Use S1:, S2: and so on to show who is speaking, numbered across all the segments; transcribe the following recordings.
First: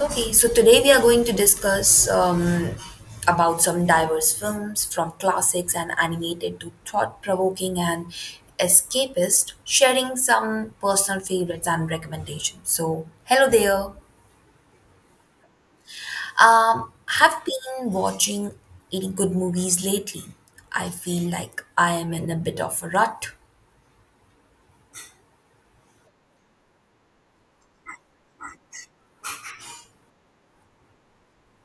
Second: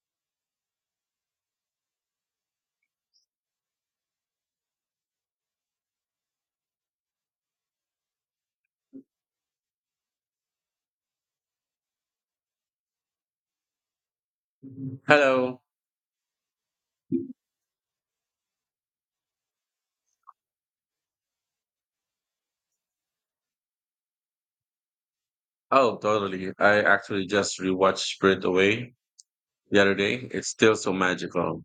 S1: Okay, so today we are going to discuss about some diverse films, from classics and animated to thought-provoking and escapist, sharing some personal favorites and recommendations. So, hello there.
S2: Hello.
S1: Have been watching any good movies lately. I feel like I am in a bit of a rut.
S2: Oh, totally. I actually just rewatched Sprint Away the other day. It's still so magical.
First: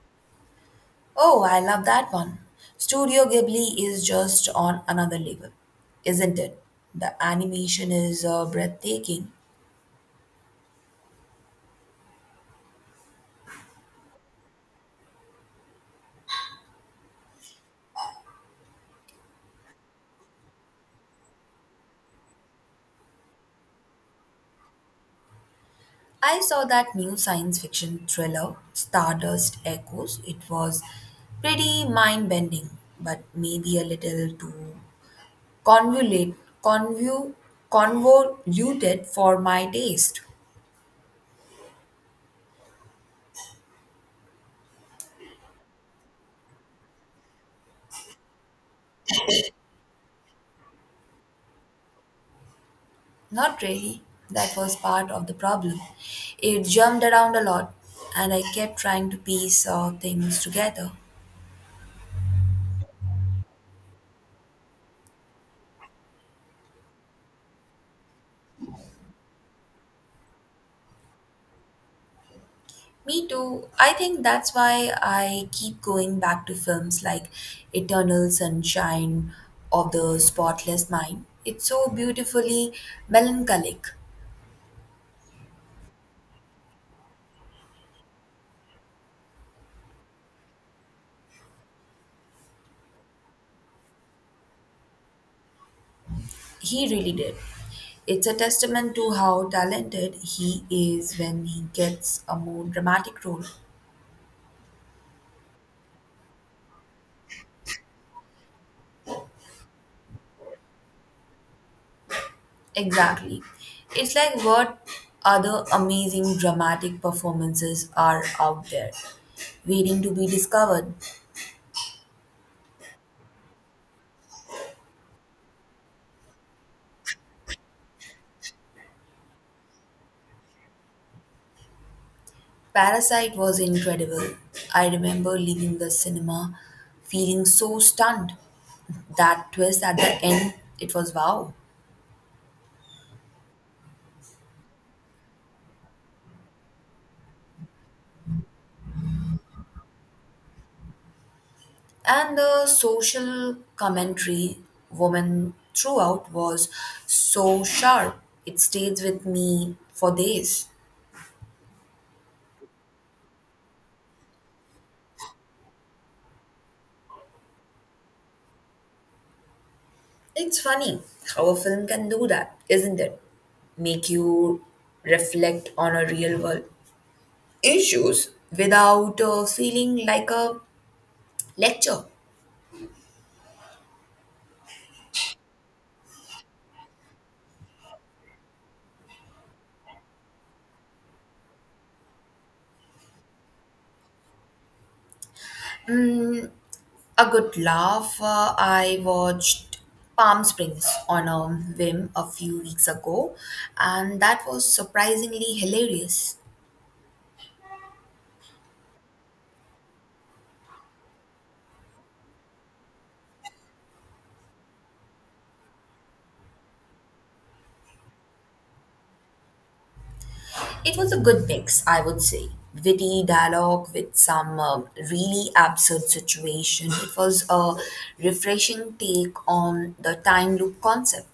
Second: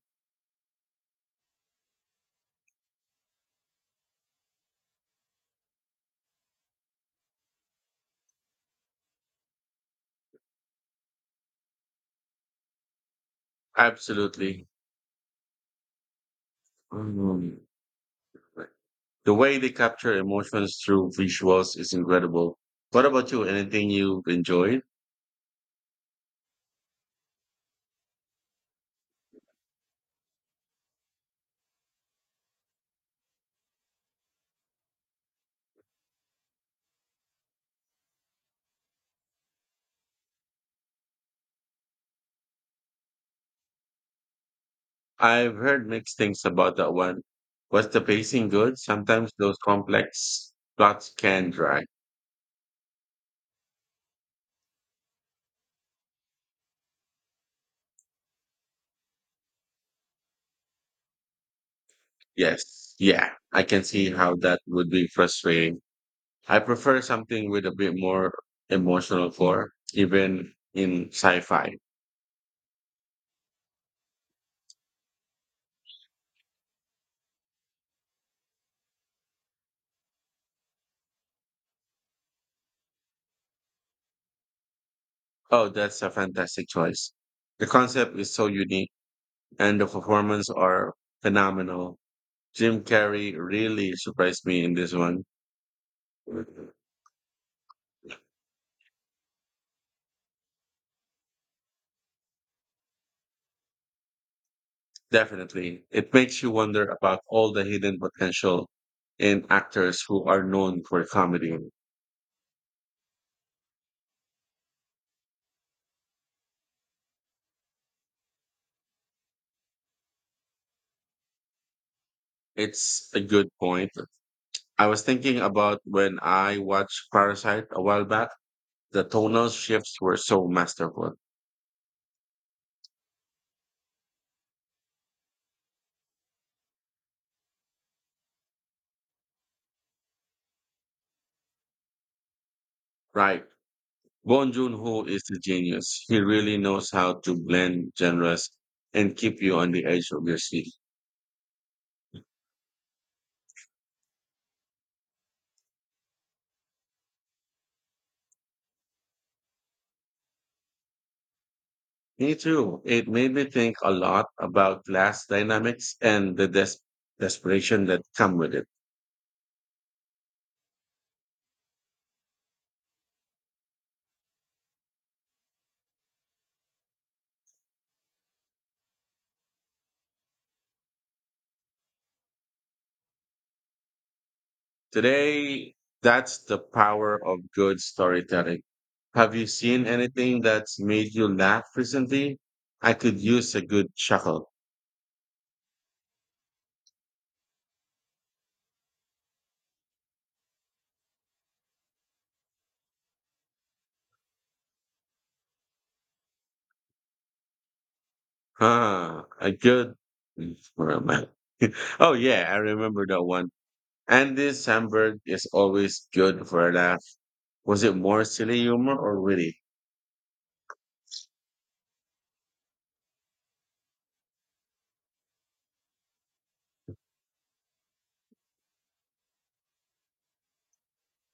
S1: Oh, I love that one. Studio Ghibli is just on another level, isn't it? The animation is breathtaking.
S2: Absolutely. Mm. The way they capture emotions through visuals is incredible. What about you? Anything you've enjoyed?
S1: I saw that new science fiction thriller, Stardust Echoes. It was pretty mind bending, but maybe a little too convolute, convu, convoluted for my taste.
S2: I've heard mixed things about that one. Was the pacing good? Sometimes those complex plots can drag.
S1: Not really. That was part of the problem. It jumped around a lot, and I kept trying to piece things together.
S2: Yes. Yeah. I can see how that would be frustrating. I prefer something with a bit more emotional core, even in sci-fi.
S1: Me too. I think that's why I keep going back to films like Eternal Sunshine of the Spotless Mind. It's so beautifully melancholic.
S2: Oh, that's a fantastic choice. The concept is so unique and the performance are phenomenal. Jim Carrey really surprised me in this one.
S1: He really did. It's a testament to how talented he is when he gets a more dramatic role.
S2: Definitely. It makes you wonder about all the hidden potential in actors who are known for comedy.
S1: Exactly. It's like what other amazing dramatic performances are out there, waiting to be discovered.
S2: It's a good point. I was thinking about when I watched Parasite a while back. The tonal shifts were so masterful.
S1: Parasite was incredible. I remember leaving the cinema feeling so stunned. That twist at the end, it was wow.
S2: Right. Bong Joon-ho is a genius. He really knows how to blend genres and keep you on the edge of your seat.
S1: And the social commentary woman throughout was so sharp. It stays with me for days.
S2: Me too. It made me think a lot about class dynamics and the desperation that come with it.
S1: It's funny how a film can do that, isn't it? Make you reflect on a real world issues without feeling like a lecture.
S2: Today, that's the power of good storytelling. Have you seen anything that's made you laugh recently? I could use a good chuckle.
S1: A good laugh. I watched Palm Springs on a whim a few weeks ago, and that was surprisingly hilarious.
S2: Huh, a good. Where am I? Oh, yeah, I remember that one. Andy Samberg is always good for a laugh. Was it more silly humor or witty?
S1: It was a good mix, I would say. Witty dialogue with some really absurd situation. It was a refreshing take on the time loop concept.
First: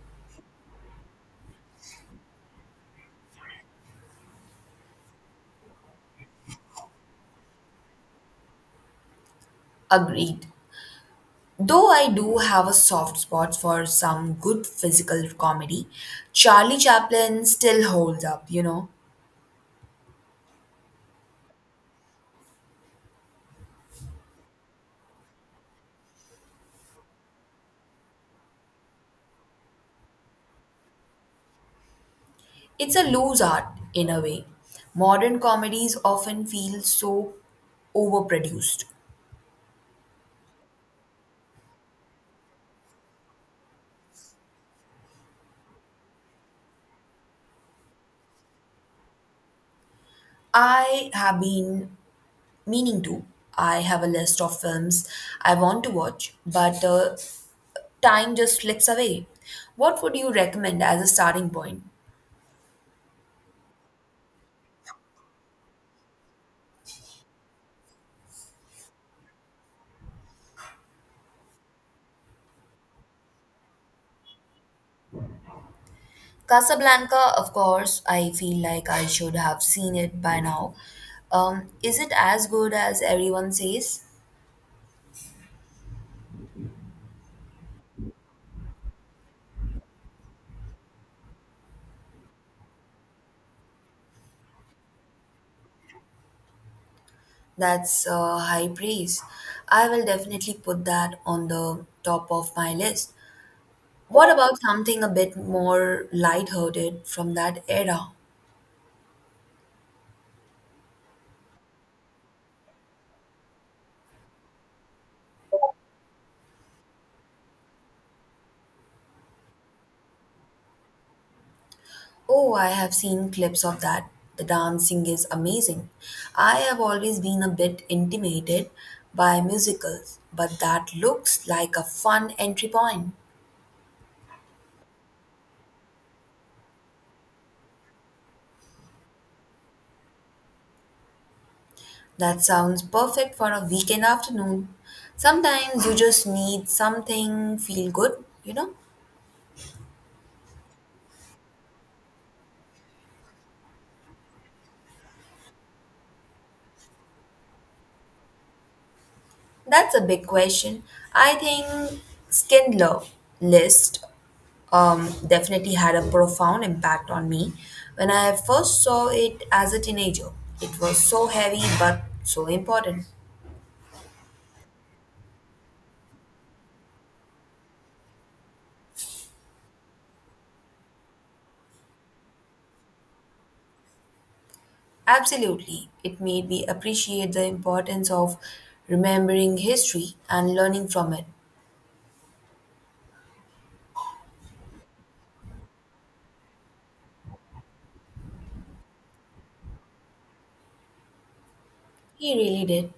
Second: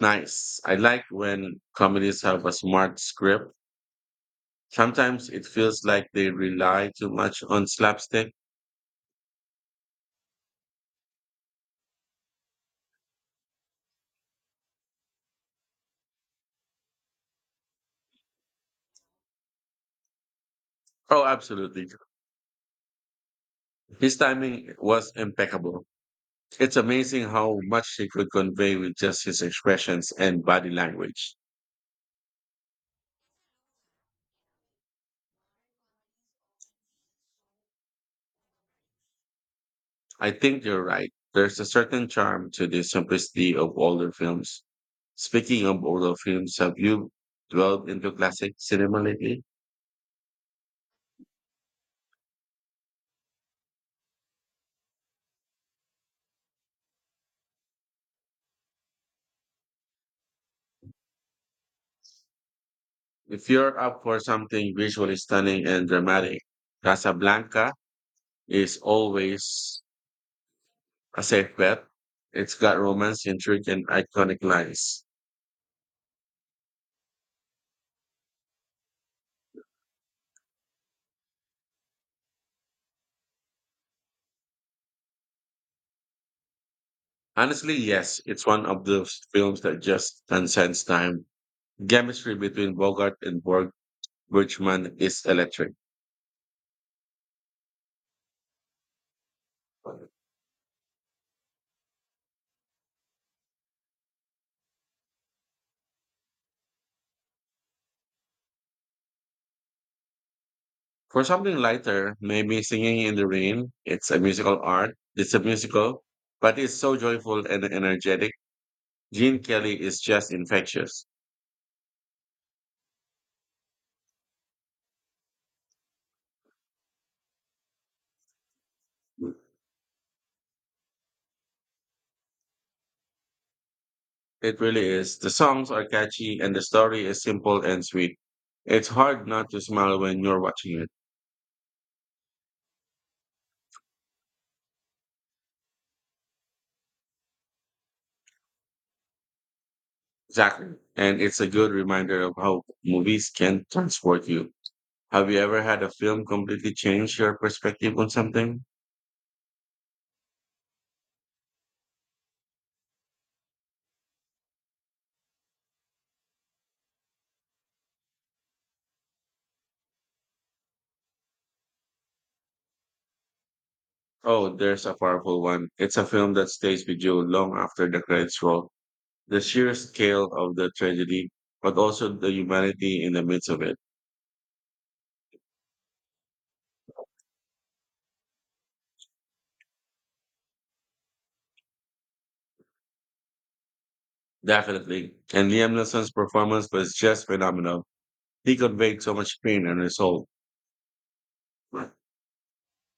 S2: Nice. I like when comedies have a smart script. Sometimes it feels like they rely too much on slapstick.
S1: Agreed. Though I do have a soft spot for some good physical comedy, Charlie Chaplin still holds up, you know.
S2: Oh, absolutely. His timing was impeccable. It's amazing how much he could convey with just his expressions and body language.
S1: It's a loose art in a way. Modern comedies often feel so overproduced.
S2: I think you're right. There's a certain charm to the simplicity of older films. Speaking of older films, have you dwelled into classic cinema lately?
S1: I have been meaning to. I have a list of films I want to watch, but time just slips away. What would you recommend as a starting point?
S2: If you're up for something visually stunning and dramatic, Casablanca is always a safe bet. It's got romance, intrigue, and iconic lines.
S1: Casablanca, of course, I feel like I should have seen it by now. Is it as good as everyone says?
S2: Honestly, yes, it's one of those films that just transcends time. Chemistry between Bogart and Borg Birchman is electric.
S1: That's high praise. I will definitely put that on the top of my list. What about something a bit more lighthearted from that era?
S2: For something lighter, maybe Singing in the Rain, it's a musical art, it's a musical, but it's so joyful and energetic. Gene Kelly is just infectious.
S1: Oh, I have seen clips of that. The dancing is amazing. I have always been a bit intimidated by musicals, but that looks like a fun entry point.
S2: It really is. The songs are catchy and the story is simple and sweet. It's hard not to smile when you're watching it.
S1: That sounds perfect for a weekend afternoon. Sometimes you just need something feel good, you know?
S2: Exactly. And it's a good reminder of how movies can transport you. Have you ever had a film completely change your perspective on something?
S1: That's a big question. I think Schindler List definitely had a profound impact on me when I first saw it as a teenager. It was so heavy but so important.
S2: Oh, there's a powerful one. It's a film that stays with you long after the credits roll. The sheer scale of the tragedy, but also the humanity in the midst of it.
S1: Absolutely, it made me appreciate the importance of remembering history and learning from it.
S2: Definitely. And Liam Neeson's performance was just phenomenal. He conveyed so much pain and resolve. I
S1: He really did.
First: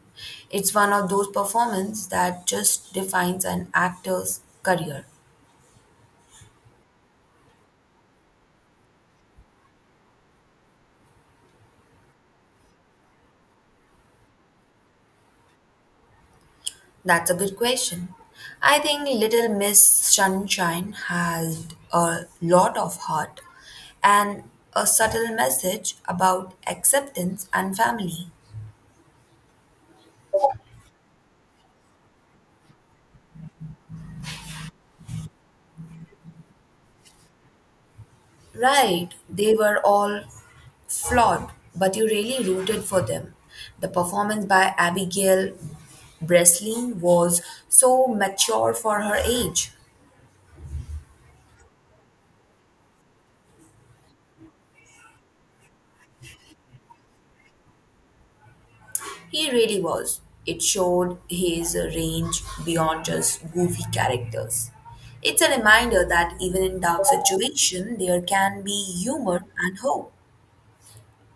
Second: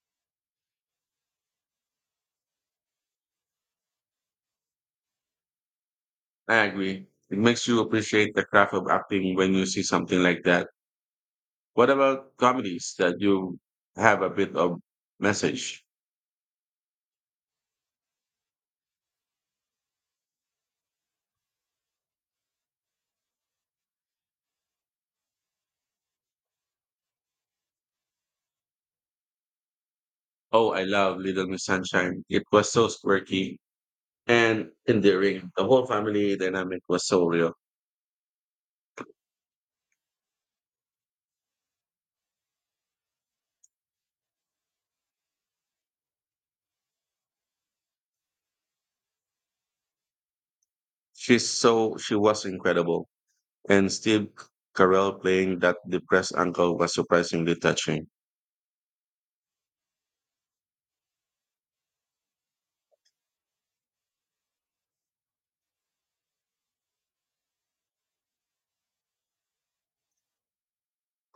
S1: It's one of those performances that just defines an actor's career.
S2: agree. It makes you appreciate the craft of acting when you see something like that. What about comedies that you have a bit of message?
S1: That's a good question. I think Little Miss Sunshine has a lot of heart and a subtle message about acceptance and family.
S2: Oh, I love Little Miss Sunshine. It was so quirky and endearing. The whole family dynamic was so real.
S1: Right, they were all flawed, but you really rooted for them. The performance by Abigail Breslin was so mature for her age.
S2: She was incredible. And Steve Carell playing that depressed uncle was surprisingly touching.
S1: He really was. It showed his range beyond just goofy characters. It's a reminder that even in dark situations, there can be humor and hope.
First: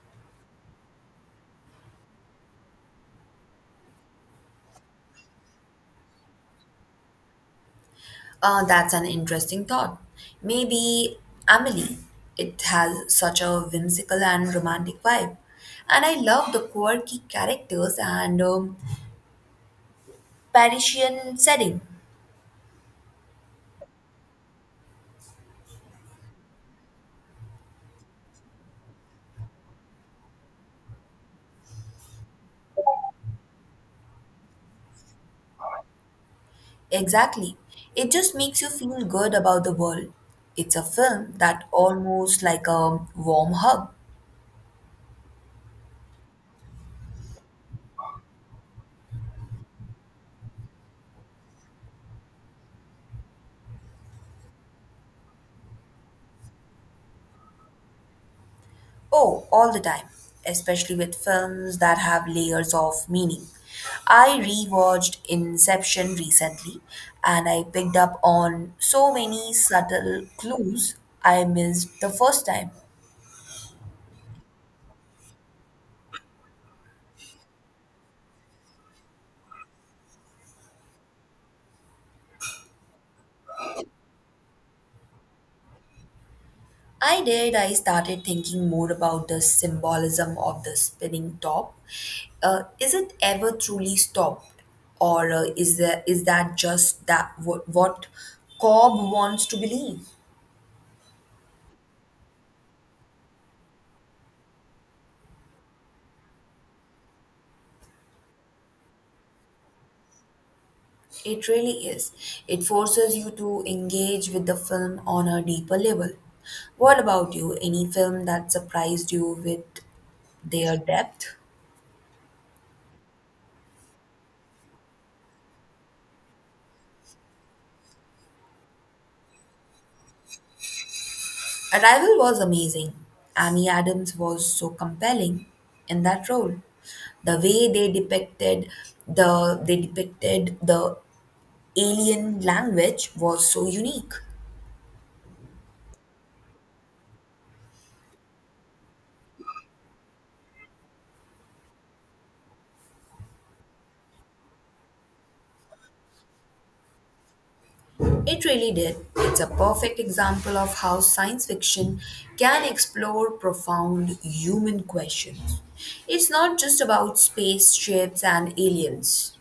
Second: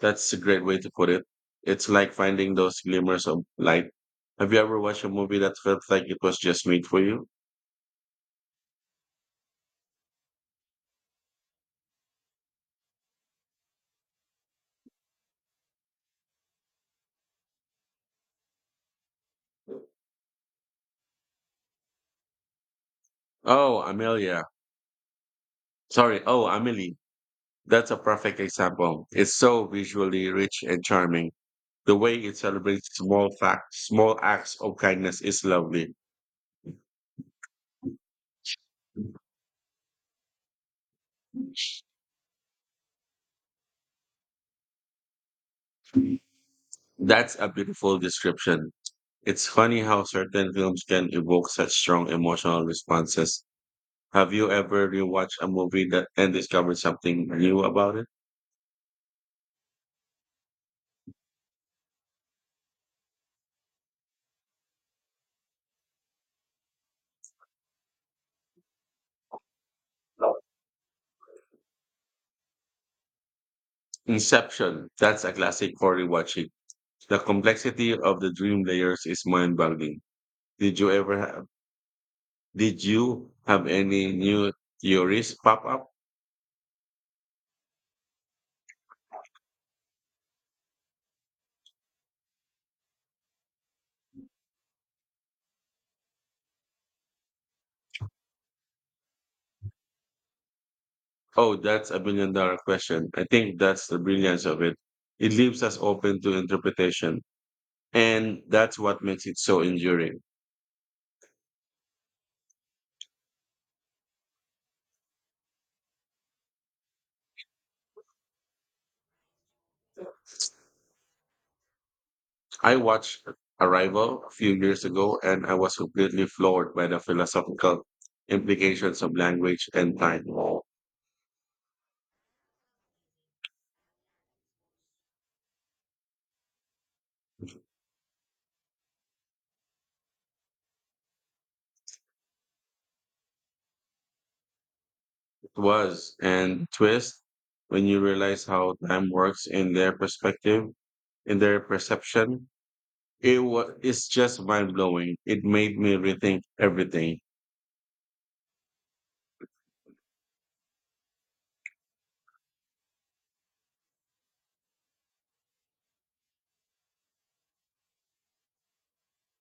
S2: That's a great way to put it. It's like finding those glimmers of light. Have you ever watched a movie that felt like it was just made for you?
S1: That's an interesting thought. Maybe Amelie. It has such a whimsical and romantic vibe. And I love the quirky characters and Parisian setting.
S2: Oh, Amelia. Sorry. Oh, Amelie. That's a perfect example. It's so visually rich and charming. The way it celebrates small facts, small acts of kindness is lovely.
S1: Exactly. It just makes you feel good about the world. It's a film that almost like a warm hug.
S2: That's a beautiful description. It's funny how certain films can evoke such strong emotional responses. Have you ever rewatched a movie that and discovered something new about it?
S1: Oh, all the time, especially with films that have layers of meaning. I rewatched Inception recently and I picked up on so many subtle clues I missed the first time.
S2: Inception. That's a classic for rewatching. The complexity of the dream layers is mind-boggling. Did you ever have? Did you have any new theories pop up?
S1: I did. I started thinking more about the symbolism of the spinning top. Is it ever truly stopped, or is there, is that just that what Cobb wants to believe?
S2: Oh, that's a billion dollar question. I think that's the brilliance of it. It leaves us open to interpretation. And that's what makes it so enduring.
S1: It really is. It forces you to engage with the film on a deeper level. What about you? Any film that surprised you with their depth?
S2: I watched Arrival a few years ago and I was completely floored by the philosophical implications of language and time. It
S1: Arrival was amazing. Amy Adams was so compelling in that role. The way they depicted the alien language was so unique.
S2: was and twist when you realize how time works in their perspective, in their perception. It's just mind blowing. It made me rethink everything.
S1: It really did. It's a perfect example of how science fiction can explore profound human questions. It's not just about spaceships and aliens.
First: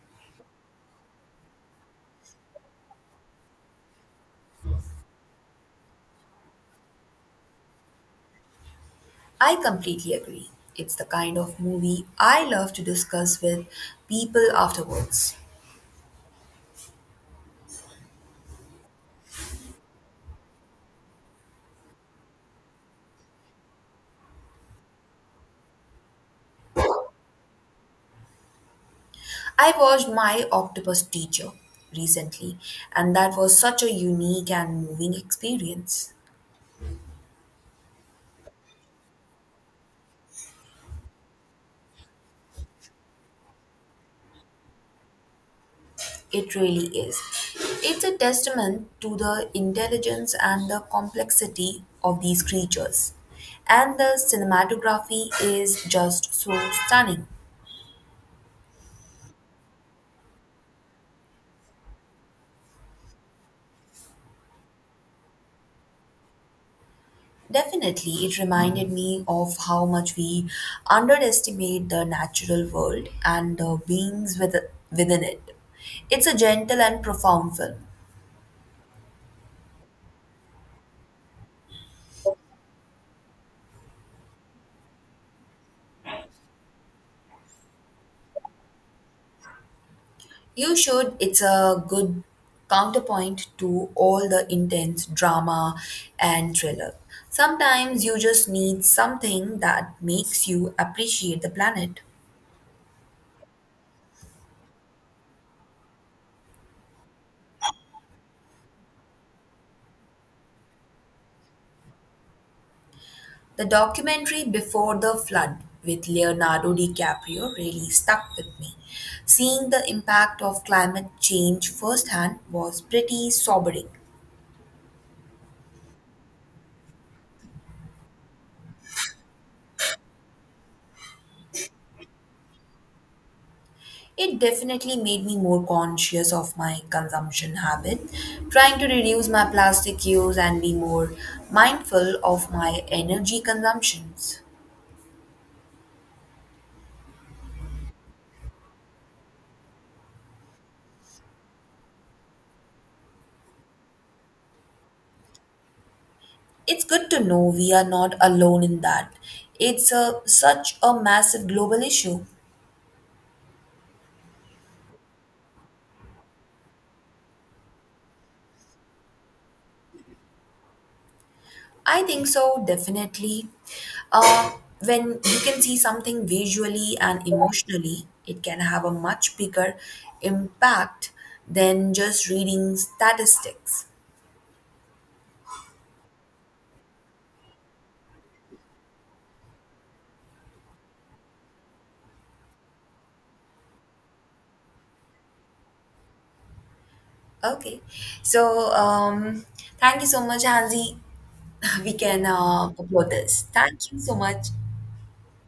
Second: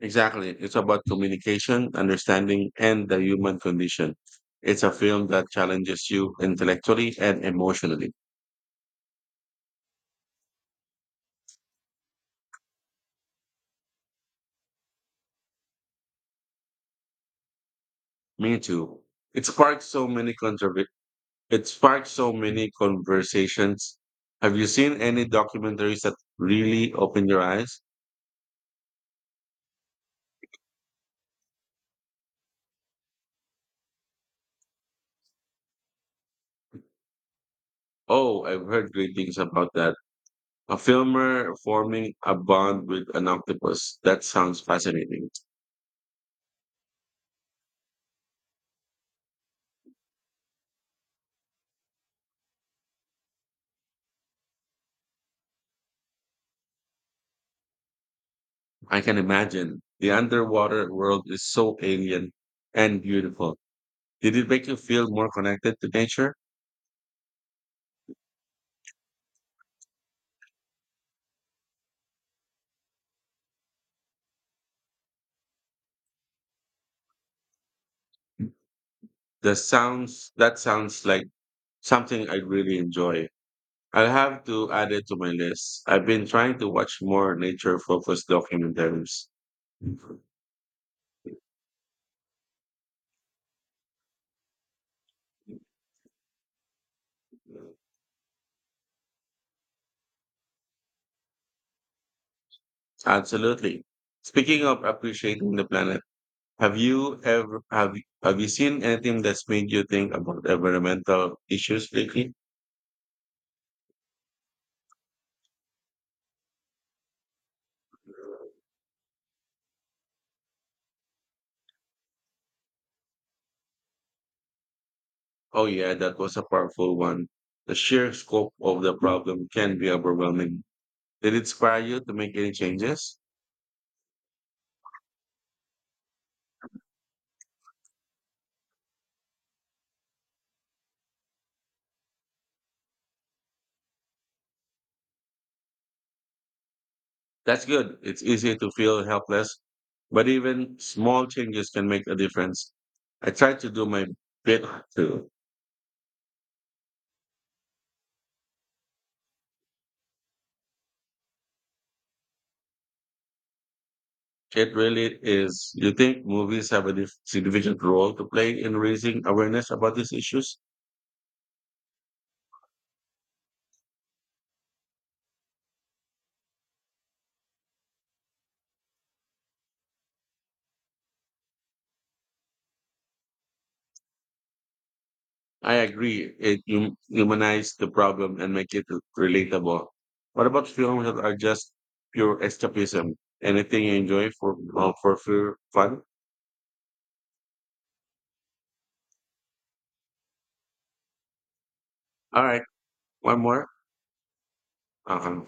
S2: Exactly. It's about communication, understanding, and the human condition. It's a film that challenges you intellectually and emotionally.
S1: I completely agree. It's the kind of movie I love to discuss with people afterwards.
S2: Me too. It sparked so many controver- it sparked so many conversations. Have you seen any documentaries that really opened your eyes?
S1: I watched My Octopus Teacher recently, and that was such a unique and moving experience.
S2: Oh, I've heard great things about that. A filmer forming a bond with an octopus. That sounds fascinating.
S1: It really is. It's a testament to the intelligence and the complexity of these creatures. And the cinematography is just so stunning.
S2: I can imagine. The underwater world is so alien and beautiful. Did it make you feel more connected to nature?
S1: Definitely, it reminded me of how much we underestimate the natural world and the beings within it. It's a gentle and profound film.
S2: The sounds that sounds like something I really enjoy. I'll have to add it to my list. I've been trying to watch more nature-focused documentaries.
S1: You should. It's a good counterpoint to all the intense drama and thriller. Sometimes you just need something that makes you appreciate the planet.
S2: Absolutely. Speaking of appreciating the planet, have you seen anything that's made you think about environmental issues lately?
S1: The documentary Before the Flood with Leonardo DiCaprio really stuck with me. Seeing the impact of climate change firsthand was pretty sobering.
S2: Oh, yeah, that was a powerful one. The sheer scope of the problem can be overwhelming. Did it inspire you to make any changes?
S1: It definitely made me more conscious of my consumption habit, trying to reduce my plastic use and be more mindful of my energy consumptions.
S2: That's good. It's easy to feel helpless, but even small changes can make a difference. I try to do my bit too.
S1: It's good to know we are not alone in that. It's such a massive global issue.
S2: It really is. You think movies have a significant role to play in raising awareness about these issues?
S1: I think so, definitely. Uh, when you can see something visually and emotionally, it can have a much bigger impact than just reading statistics.
S2: I agree. It humanizes the problem and make it relatable. What about films that are just pure escapism? Anything you enjoy for pure fun?
S1: Okay. So, um, Thank you so much, Hansi. We can
S2: All right,
S1: upload
S2: one
S1: this.
S2: more.
S1: Thank you so much.
S2: Uh-huh.